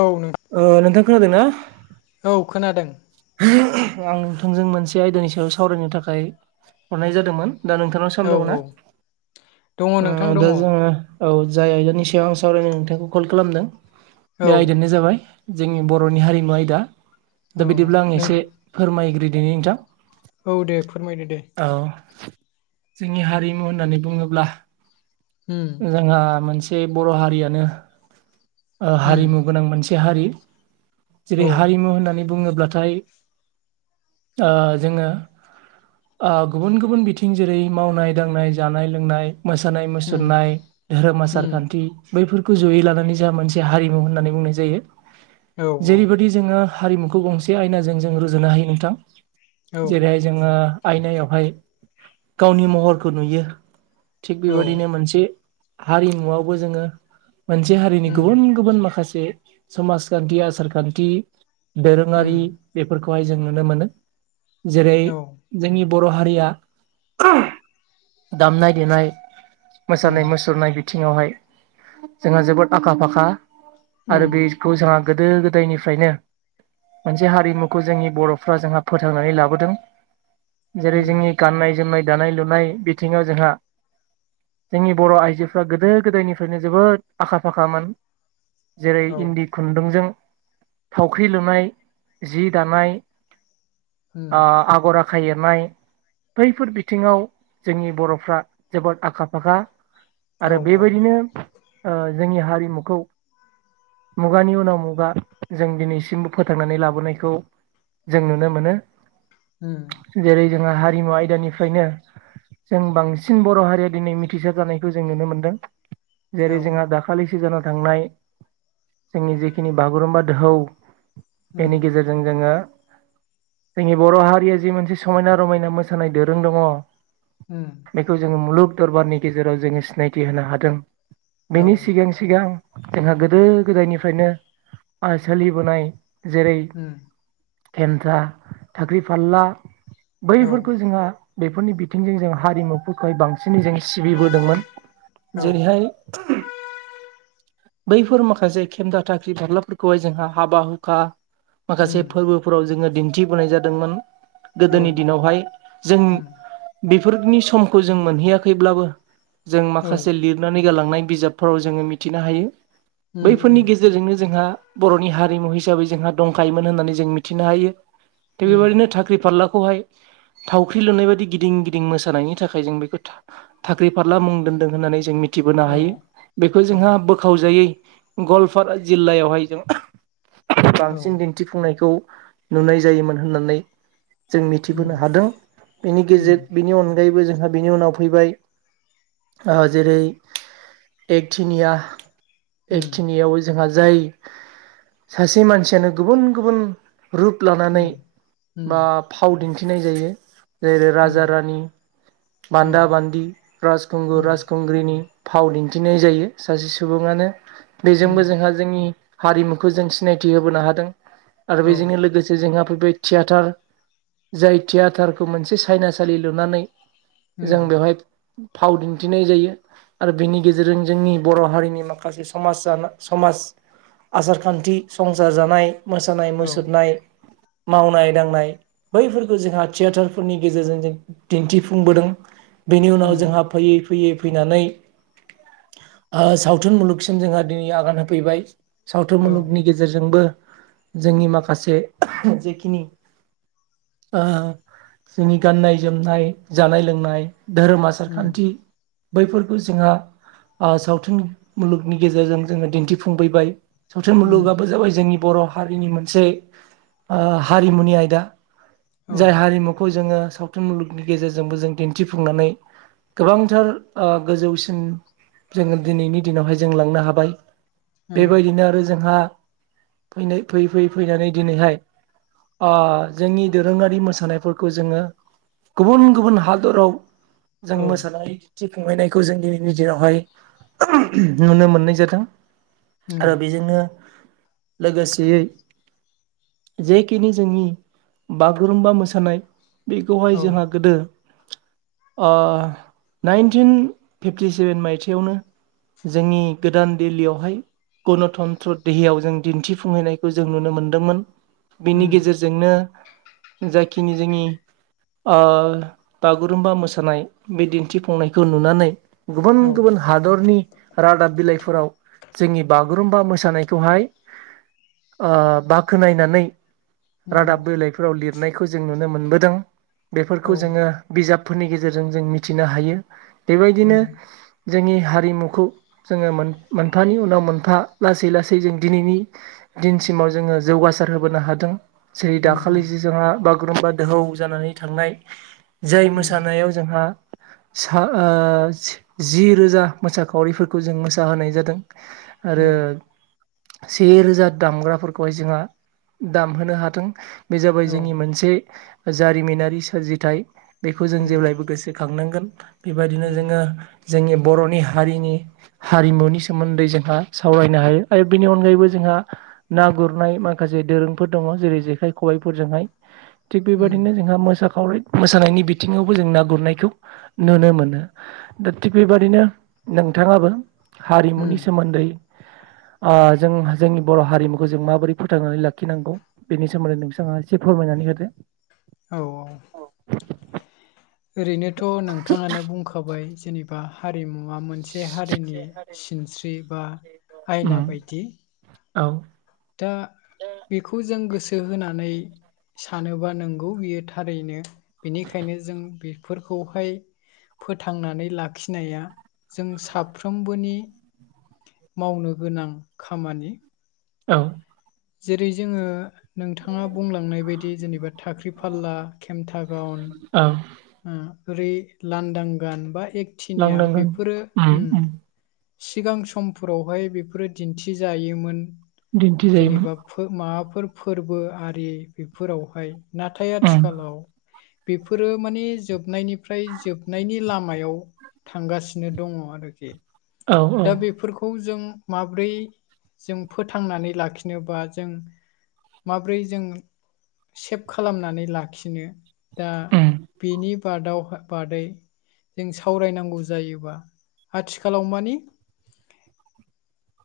औ नोंथां। नोंथां खोनादों ना? औ खोनादों। आं नोंथांजों मोनसे आयदानि सायाव सावरायनो थाखाय हरनाय जादोंमोन दा नोंथां। नोंथाङा सम औ दङ औ दङ ना नोंथां दङ दा औ जोङो औ जाय आयदानि सायाव आं सावरायनो नोंथांखौ कल खालामदों बे आयदानि बेनो जाबाय जोंनि बर'नि हारिमु आयदा दा औ बिदिब्ला आं नों एसे फोरमायगोरो‌दिनि नोंथां। औ दे फोरमायदो दे। औ जोंनि हारिमु होननानै बुङोब्ला उम। जोंहा मोनसे बर' हारियानो उम हारिमु गोनां मोनसे हारि औ जेरै हारिमु होननानै बुङोब्लाथाय ओ जोङो गुबुन गुबुन बिथिं जेरै मावनाय दांनाय जानाय लोंनाय मोसानाय उम मुसुरनाय धोरोम आसार उम खान्थि बैफोरखौ जयै लानानै मोनसे हारिमुनानै बुंनाय जायो औ औ जेरैबायदि जोङो हारिमुखौ गंसे आयनाजों जों रुजुनो हायो नोंथां औ जेरैहाय जोङो आयनायावहाय गावनि महरखौ नुयो। थिग औ बेबायदिनो मोनसे हारिमुआवबो जोङो मोनसे हारि उम गुबुन गुबुन माखासे समाजखान्थि आसारखान्थि उम दोरोङारि बेफोरखौहाय जों नुनो मोनो जेरै औ जोंनि बर' हारिया दामनाय देनाय उम मोसानाय मुसुरनाय बिथिङावहाय जोंहा जोबोद आखा फाखा आरो उम बे खौ जोंहा गोदो गोदायनिफ्रायनो मोनसे हारिमुखौ जोंनि बर'फ्रा जोंहा फोथांनानै लाबोदों जेरै उम जोंनि गाननाय जोमनाय दानाय लुनाय बिथिङाव जोंहा जोंनि बर' आइजोफ्रा गोदो गोदायनिफ्रायनो जोबोद आखा फाखामोन जेरै औ इन्दि खुन्दुंजों थावख्रि लुनाय जि दानाय उम आगर आखाइ एरनाय बैफोर बिथिङाव जोंनि बर'फ्रा जोबोद आखा फाखा औ आरो बेबायदिनो जोंनि हारिमुखौ मुगानि उनाव मुगा जों दिनैसिमबो फोथांनानै लाबोनायखौ जों नुनो मोनो। ओम। जेरै जोंङो हारिमु आयदानिफ्रायनो जों बांसिन बर' हारिया दिनै मिथिसार जानायखौ जों नुनो मोनदों औ जेरै जोंहा दाखालि दाखालिसि जाना थांनाय जोंनि जिखिनि बागुरुमबा दोहौ उम बेनि गेजेरजों जों जोङो जोंनि बर' हारिया जि मोनसे समायना रमायना मोसानाय दोरों दङ। ह [inaudible] बेखौ जोङो मुलुग दरबारनि गेजेराव जोङो सिनायथि होनो हादों औ बेनि सिगां सिगां जोंहा गोदो गोदायनिफ्रायनो सोलिबोनाय जेरै उम खेमन्था थाख्रि फाला औ उम औ बैफोरखौ जोंहा बेफोरनि बिथिंजों जों हारिमुफोरखौहाय बांसिनै जों सिबिबोदोंमोन जेरैहाय बैफोर माखासे खेमदा थाखाख्रि फाबलाफोरखौहाय जोंहा हाबा हुखा उम माखासे फोरबो फोराव जोङो दिन्थिबोनाय जादोंमोन गोदोनि औ दिनावहाय जों बेफोरनि समखौ जों मोनहैयाखैब्लाबो जों माखासे लिर खुनानै गालांनाय बिजाबफोराव जोङो मिथिनो हायो उम बैफोरनि उम गेजेरजोंनो जोंहा बर'नि हारिमु हिसाबै जोंहा दंखायोमोन होन्नानै जों मिथिनो हायो थिग उम बेबायदिनो थाख्रि फारलाखौहाय थावख्रि लुनाय बायदि गिदिं गिदिं मोसानायनि थाखाय जों बेखौ था थाख्रि फारला मुं दोन्दों होननानै जों मिथि थिबोनो हायो औ बेखौ औ जोंहा बोखावजायै गवालपारा जिल्लायावहाय जों औ बांसिन दिन्थिफुंनायखौ नुनाय जायोमोन होननानै जों उम मिथिबोनो हादों बेनि गेजेर बिनि अनगायैबो जोंहा बिनि उनाव फैबाय। ओ जेरै एकथिंयिया एकथिनियाव जोंहा जाय सासे मानसियानो गुबुन गुबुन रुप लानानै बा फाव दिन्थिनाय जायो। जेरै राजा रानि बान्दा बान्दि राजखुंगुर राजखुंग्रि ग्रिनि फाव दिन्थिनाय जायो सासे सुबुङानो बेजोंबो जोंहा जोंनि हारिमुखौ जों सिनायथि होबोनो हादों आरो बेजोंनो लोगोसे जोंहा फैबाय थियाटार जाय थियाटारखौ मोनसे सायनासालि लुनानै जों बेवहाय फाव दिन्थिनाय जायो आरो बेनि गेजेरजों जोंनि बर' हारिनि माखासे समाज समाज आसार खान्थि संसार जानाय मोसानाय मुसुरनाय मावनाय दांनाय बैफोरखौ जोंहा थियेटारफोरनि गेजेरजों जों दिन्थिफुंबोदों। बेनि उनाव जोंहा फैयै फैयै फैनानै साव थुन मुलुगसिम जोंहा दिनै आगान होफैबाय सावथुन मुलुगनि गेजे गेजेरजोंबो जोंनि माखासे जेखिनि जोंनि गाननाय जोमनाय जानाय लोंनाय धोरोमा आ सार खान्थि बैफोरखौ जोंहा सावथुन मुलुगनि गेजेरजों जोङो दिन्थिफुंफैबाय सावथुन मुलुगाबो जाबाय जोंनि बर' हारिनि मोनसे हारिमुनि आयदा जाय हारिमुखौ जोङो साव थुन मुलुगनि गेजेरजोंबो जों दिन्थिफुंनानै गोबांथार गोजौसिन जोङो दिनैनि दिनावहाय जों लांनो हाबाय बेबायदिनो आरो जोंहा फैनाय फैयै फैयै फैनानै दिनैहाय आ जोंनि दोरोङारि मोसानायफोरखौ जोङो गुबुन गुबुन हादराव जों मोसानाय थि खांलायनायखौ जों दिनैनि गेजेरावहाय नुनो मोननाय जादों आरो बेजोंनो लोगोसेयै जेखिनि जोंनि बागुरुम्बा मोसानाय बेखौहाय जोंहा गोदो आ नाइनटिन फिफ्टिसेभेन मायथाइयावनो जोंनि गोदान दिल्लीयावहाय गनतन्त्र देहायाव जों दिन्थिफुंहैनायखौ जों नुनो मोनदोंमोन बेनि गेजेर जोंनो जाखिनि जोंनि आ बागुरुमबा मोसानाय बे दिन्थिफुंनायखौ नुनानै गुबुन गुबुन हादरनि रादाब बिलाइफोराव जोंनि बागुरुम्बा मोसानायखौहाय आ बाखोनायनायनानै रादाब बिलाइफोराव लिरनायखौ जों नुनो मोनबोदों बेफोरखौ जोङो बिजाबफोरनि गेजेरजों जों मिथिनो हायो बेबायदिनो जोंनि हारिमुखौ जोङो मोनफानि उनाव मोनफा लासै लासै जों दिनैनि दिनसिमाव जोङो जौगासार होबोनो हादों। जेरै दाखालि जों जोंहा बागुरुमबा दोहौ जानानै थांनाय जाय मोसानायाव जोंहा सा जि रोजा मोसाखावरिफोर खौ जों मोसाहोनाय जादों आरो। से रोजा दामग्राफोरखौहाय जोंहा दामहोनो हादों। बे जाबाय जोंनि मोनसे जारिमिनारि सोरजिथाय बेखौ जों जेब्लायबो गोसोखांनांगोन बेबायदिनो जोङो जोंनि बर'नि हारिनि हारिमुनि सोमोन्दै जोंहा सावरायनो हायो आरो बेनि अनगायैबो जोंहा ना गुरनाय माखासे दोरोंफोर दङ जेरै जेखाइ खबाइफोरजोंहाय थिग बेबादिनो जोंहा मोसाखावरि मोसानायनि बिथिङावबो जों ना गुरनायखौ नुनो मोनो। दा थिग बेबादिनो नोंथाङाबो हारिमुनि सोमोन्दै जों जोंनि बर' हारिमुखौ जों माबोरै फोथांनानै लाखिनांगौ। बेनि सोमोन्दै नोंसाङा एसे फोरमायनानै होदो। औ औ। ओरैनोथ' नोंथाङानो बुंखाबाय जेनेबा हारिमुवा मोनसे हारिनि सिनस्रि बा आयना उम बायदि औ। दा बेखौ जों गोसो होनानै सानोबा नंगौ बियो थारैनो बेनिखायनो जों बेफोरखौहाय फोथांनानै लाखिनाया जों साफ्रोमबोनि मावनो गोनां खामानि औ। जेरै जोङो नोंथाङा बुंलांनाय बायदि जेनेबा थाख्रि फाला खेमथा गाउन औ। ओरै लांदां गान बा एकथिंगिया लांदांगोन बेफोरो उम उम सिगां समफोरावहाय बेफोरो दिन्थिजायोमोन दिन्थिजायोमोन जेनेबा माबाफोर फोरबो आरि बेफोरावहाय नाथाय उम आथिखालाव बेफोरो माने जोबनायनिफ्राय जोबनायनि लामायाव थांगासिनो दङ आरोखि। औ औ दा बेफोरखौ खौ जों माब्रै जों फोथांनानै लाखिनोबा जों माब्रै जों सेभ खालामनानै लाखिनो दा उम बेनि बादाव बादै जों सावरायनांगौ जायोबा आथिखालाव मानि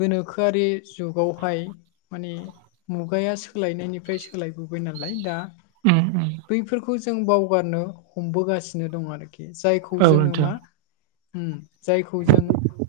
गोनोखोआरि जुगावहाय माने मुगाया सोलायनायनिफ्राय सोलायबोबाय नालाय दा ओम ओम। बैफोरखौ जों बावगारनो हमबोगासिनो दं आरोखि जायखौ औ जोङो नोंथां मा औ जायखौ जों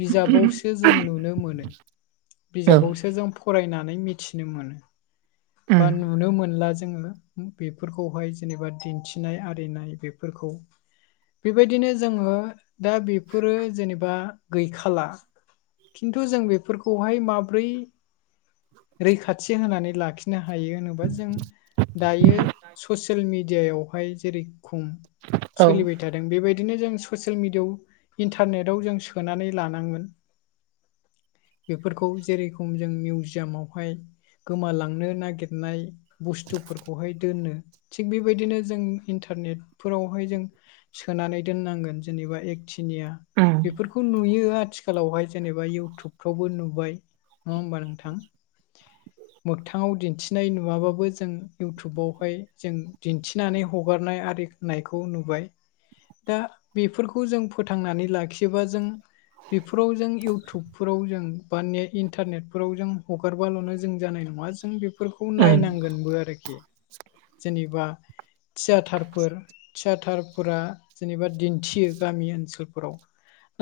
बिजाबावसो जों नुनो मोनो उम औ उम बिजाबावसो जों फरायनानै मिथिदों मोन उम बा नुनो मोनला जोङो बेफोरखौहाय जेनेबा दिन्थिनाय आरिनाय बेफोरखौ बेबायदिनो जोङो दा बेफोरो जेनेबा गैखाला खिन्थु जों बेफोरखौहाय माब्रै रैखाथि होनानै लाखिगोन। नो हायो होनोबा जों दायो ससियेल मिडियायावहाय जेरै- खम औ सोलिबाय नोंथां थायो। बेबायदिनो जों ससियेल मिडियाआव इन्टारनेटआव जों सोनानै लानांगोन। बेफोरखौ जेरेखम जों मिउजियामावहाय गोमालांनो नागिरनाय बुस्थुफोरखौहाय दोनो थिग बेबायदिनो जों इ इन्टारनेट फोरावहाय जों सोनानै दोननांगोन जेनेबा एक थिनिया उम औ उम बेफोरखौ नुयो आथिखा खालावहाय जेनेबा इउटुबफ्रावबो नुबाय नङा होमबा नोंथां? मोगथाङाव दिन्थिनाय नुवाबाबो जों इउटुबावहाय जों दिन्थिनानै हग हगारनाय आरिनायखौ नुबाय। दा बेफोरखौ जों फोथांनानै लाखियोबा जों बेफोराव जों इउटुबफोराव जों बा ने इन्टारनेटफोराव जों हगारबाल'नो जों जानाय नङा। नङा जों बेफोरखौ नायनांगोनबो आरोखि जेनेबा। थियाटारफोर। थियाटारफोरा जेनेबा दिन्थियो गामि ओनसोलफोराव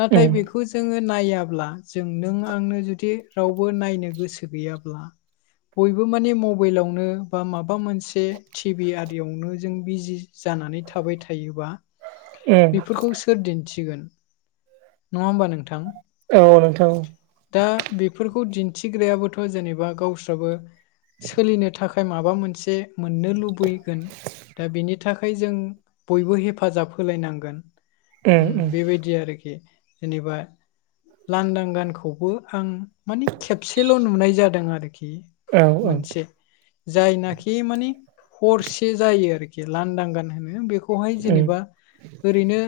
नाथाय बेखौ खौ जोङो नायाब्ला जों नों आंनो जुदि रावबो नायनो गोसो गैयाब्ला। बयबो माने मबाइलावनो बा माबा मोनसे टिभि आरियावनो जों बिजि जानानै थाबाय थायोब्ला सोर दिन्थिगोन नङा होमबा नोंथां। औ नोंथां। दा बेफोरखौ दिन्थिग्रायाबोथ' जेनेबा गावस्राबो सोलिनो थाखाय माबा मोनसे मोननो लुबैगोन। दा बिनि थाखाय जों बयबो हेफाजाब होलायनांगोन उम बेबायदि दि आरोखि जेनेबा लांदां गानखौबो आं माने खेबसेल' नुनाय जादों आरोखि। औ मोनसे जायनाखि माने हरसे जायो आरोखि। खि लांदां गान होनो बेखौहाय जेनेबा ओरैनो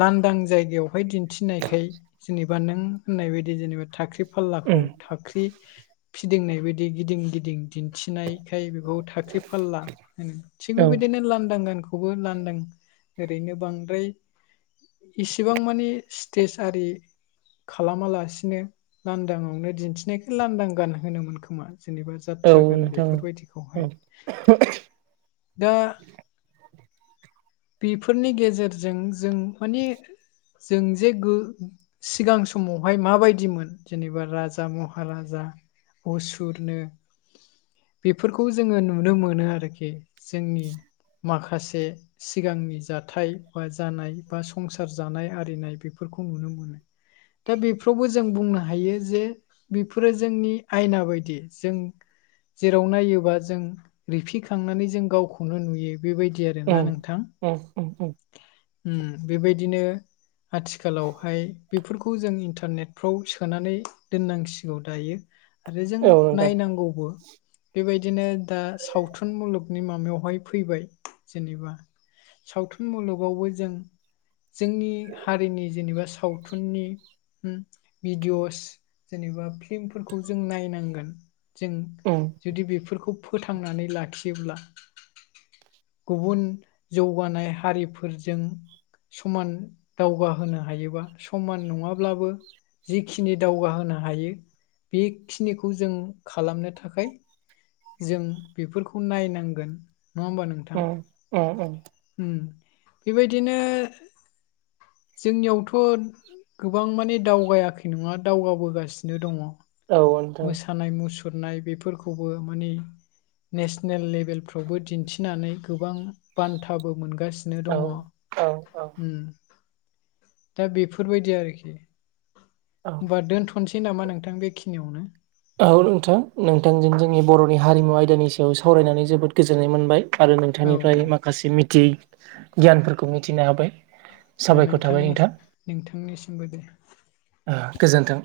लांदां जायगायावहाय दिन्थिनायखाय जेनेबा नों होननाय बायदि जेनेबा थाखाख्रि फाललाखौ थाख्रि फिदिंनाय बायदि गिदिं गिदिं दिन्थिनायखाय बेखौ थाख्रि फालला थिग बेबायदिनो लांदां गानखौबो लांदां ओरैनो बांद्राय इसिबां मानि स्टेेज आरि खालामालासिनो लांदांआवनो दिन्थिनायखौ लांदां गान होनोमोन खोमा जेनेबा जों जाथ्रा गान नोंथां बेफोरबायदिखौहाय [unintelligible] दा बेफोरनि गेजेरजों जों माने जों जे गो सिगां समावहाय माबायदिमोन जेनेबा राजा महाराजा मुसुरनो बेफोरखौ जोङो नुनो मोनो आरोखि जोंनि माखासे सिगांनि जाथाय बा जानाय बा संसार जानाय आरिनाय बेफोरखौ नुनो मोनो। दा बेफ्रावबो जों बुंनो हायो जे बेफोरो जोंनि आयना बायदि जों जेराव नायोबा जों रिफिखांनानै जों गावखौनो नुयो। बेबायदि आरो ना उम नोंथां। उम उम उम बेबायदिनो आथिखालावहाय बेफोरखौ जों इन्टारनेटफ्राव सोनानै दोननांसिगौ दायो। आरो जों औ नायनांगौबो बेबायदिनो दा सावथुन मुलुग नि माबायावहाय फैबाय जेनेबा सावथुन मुलुगावबो जों जोंनि हारिनि जेनेबा सावथुननि भिडिअस जेनेबा फिल्मफोरखौ जों नायनांगोन जों औ जुदि बेफोरखौ फोथांनानै लाखियोब्ला गुबुन जौगानाय हारिफोरजों समान दावगाहोनो हायोबा समान नङाब्लाबो जिखिनि दावगाहोनो हायो बेखिनिखौ जों खालामनो थाखाय जों बेफोरखौ नायनांगोन नङा होमबा नोंथ अ अ अ बेबायदिनो जोंनियावथ' गोबां माने दावगायाखै नङा दावगाबोगासिनो दङ। औ नोंथां मोसानाय मुसुरनाय बेफोरखौबो माने नेसनेल लेभेल फावबो दिन्थिनानै गोबां बान्थाबो मोनगासिनो नो औ दङ औ औ उम दा बेफोरबायदि आरोखि औ होनबा दोनथ' खननोसै नामा नोंथां बेखिनियावनो औ नोंथां नोंथांजों जोंनि बर'नि हारिमु आयदानि सायाव सावरायनानै जोबोद गोजोननाय मोनबाय। आरो औ नोंथांनिफ्राय माखासे मिथियै गियानफोरखौ मिथिनो हाबाय। साबायखर थाबाय नोंथांनि नोंथां नोंथांनिसिमबो दे। गोजोन्थों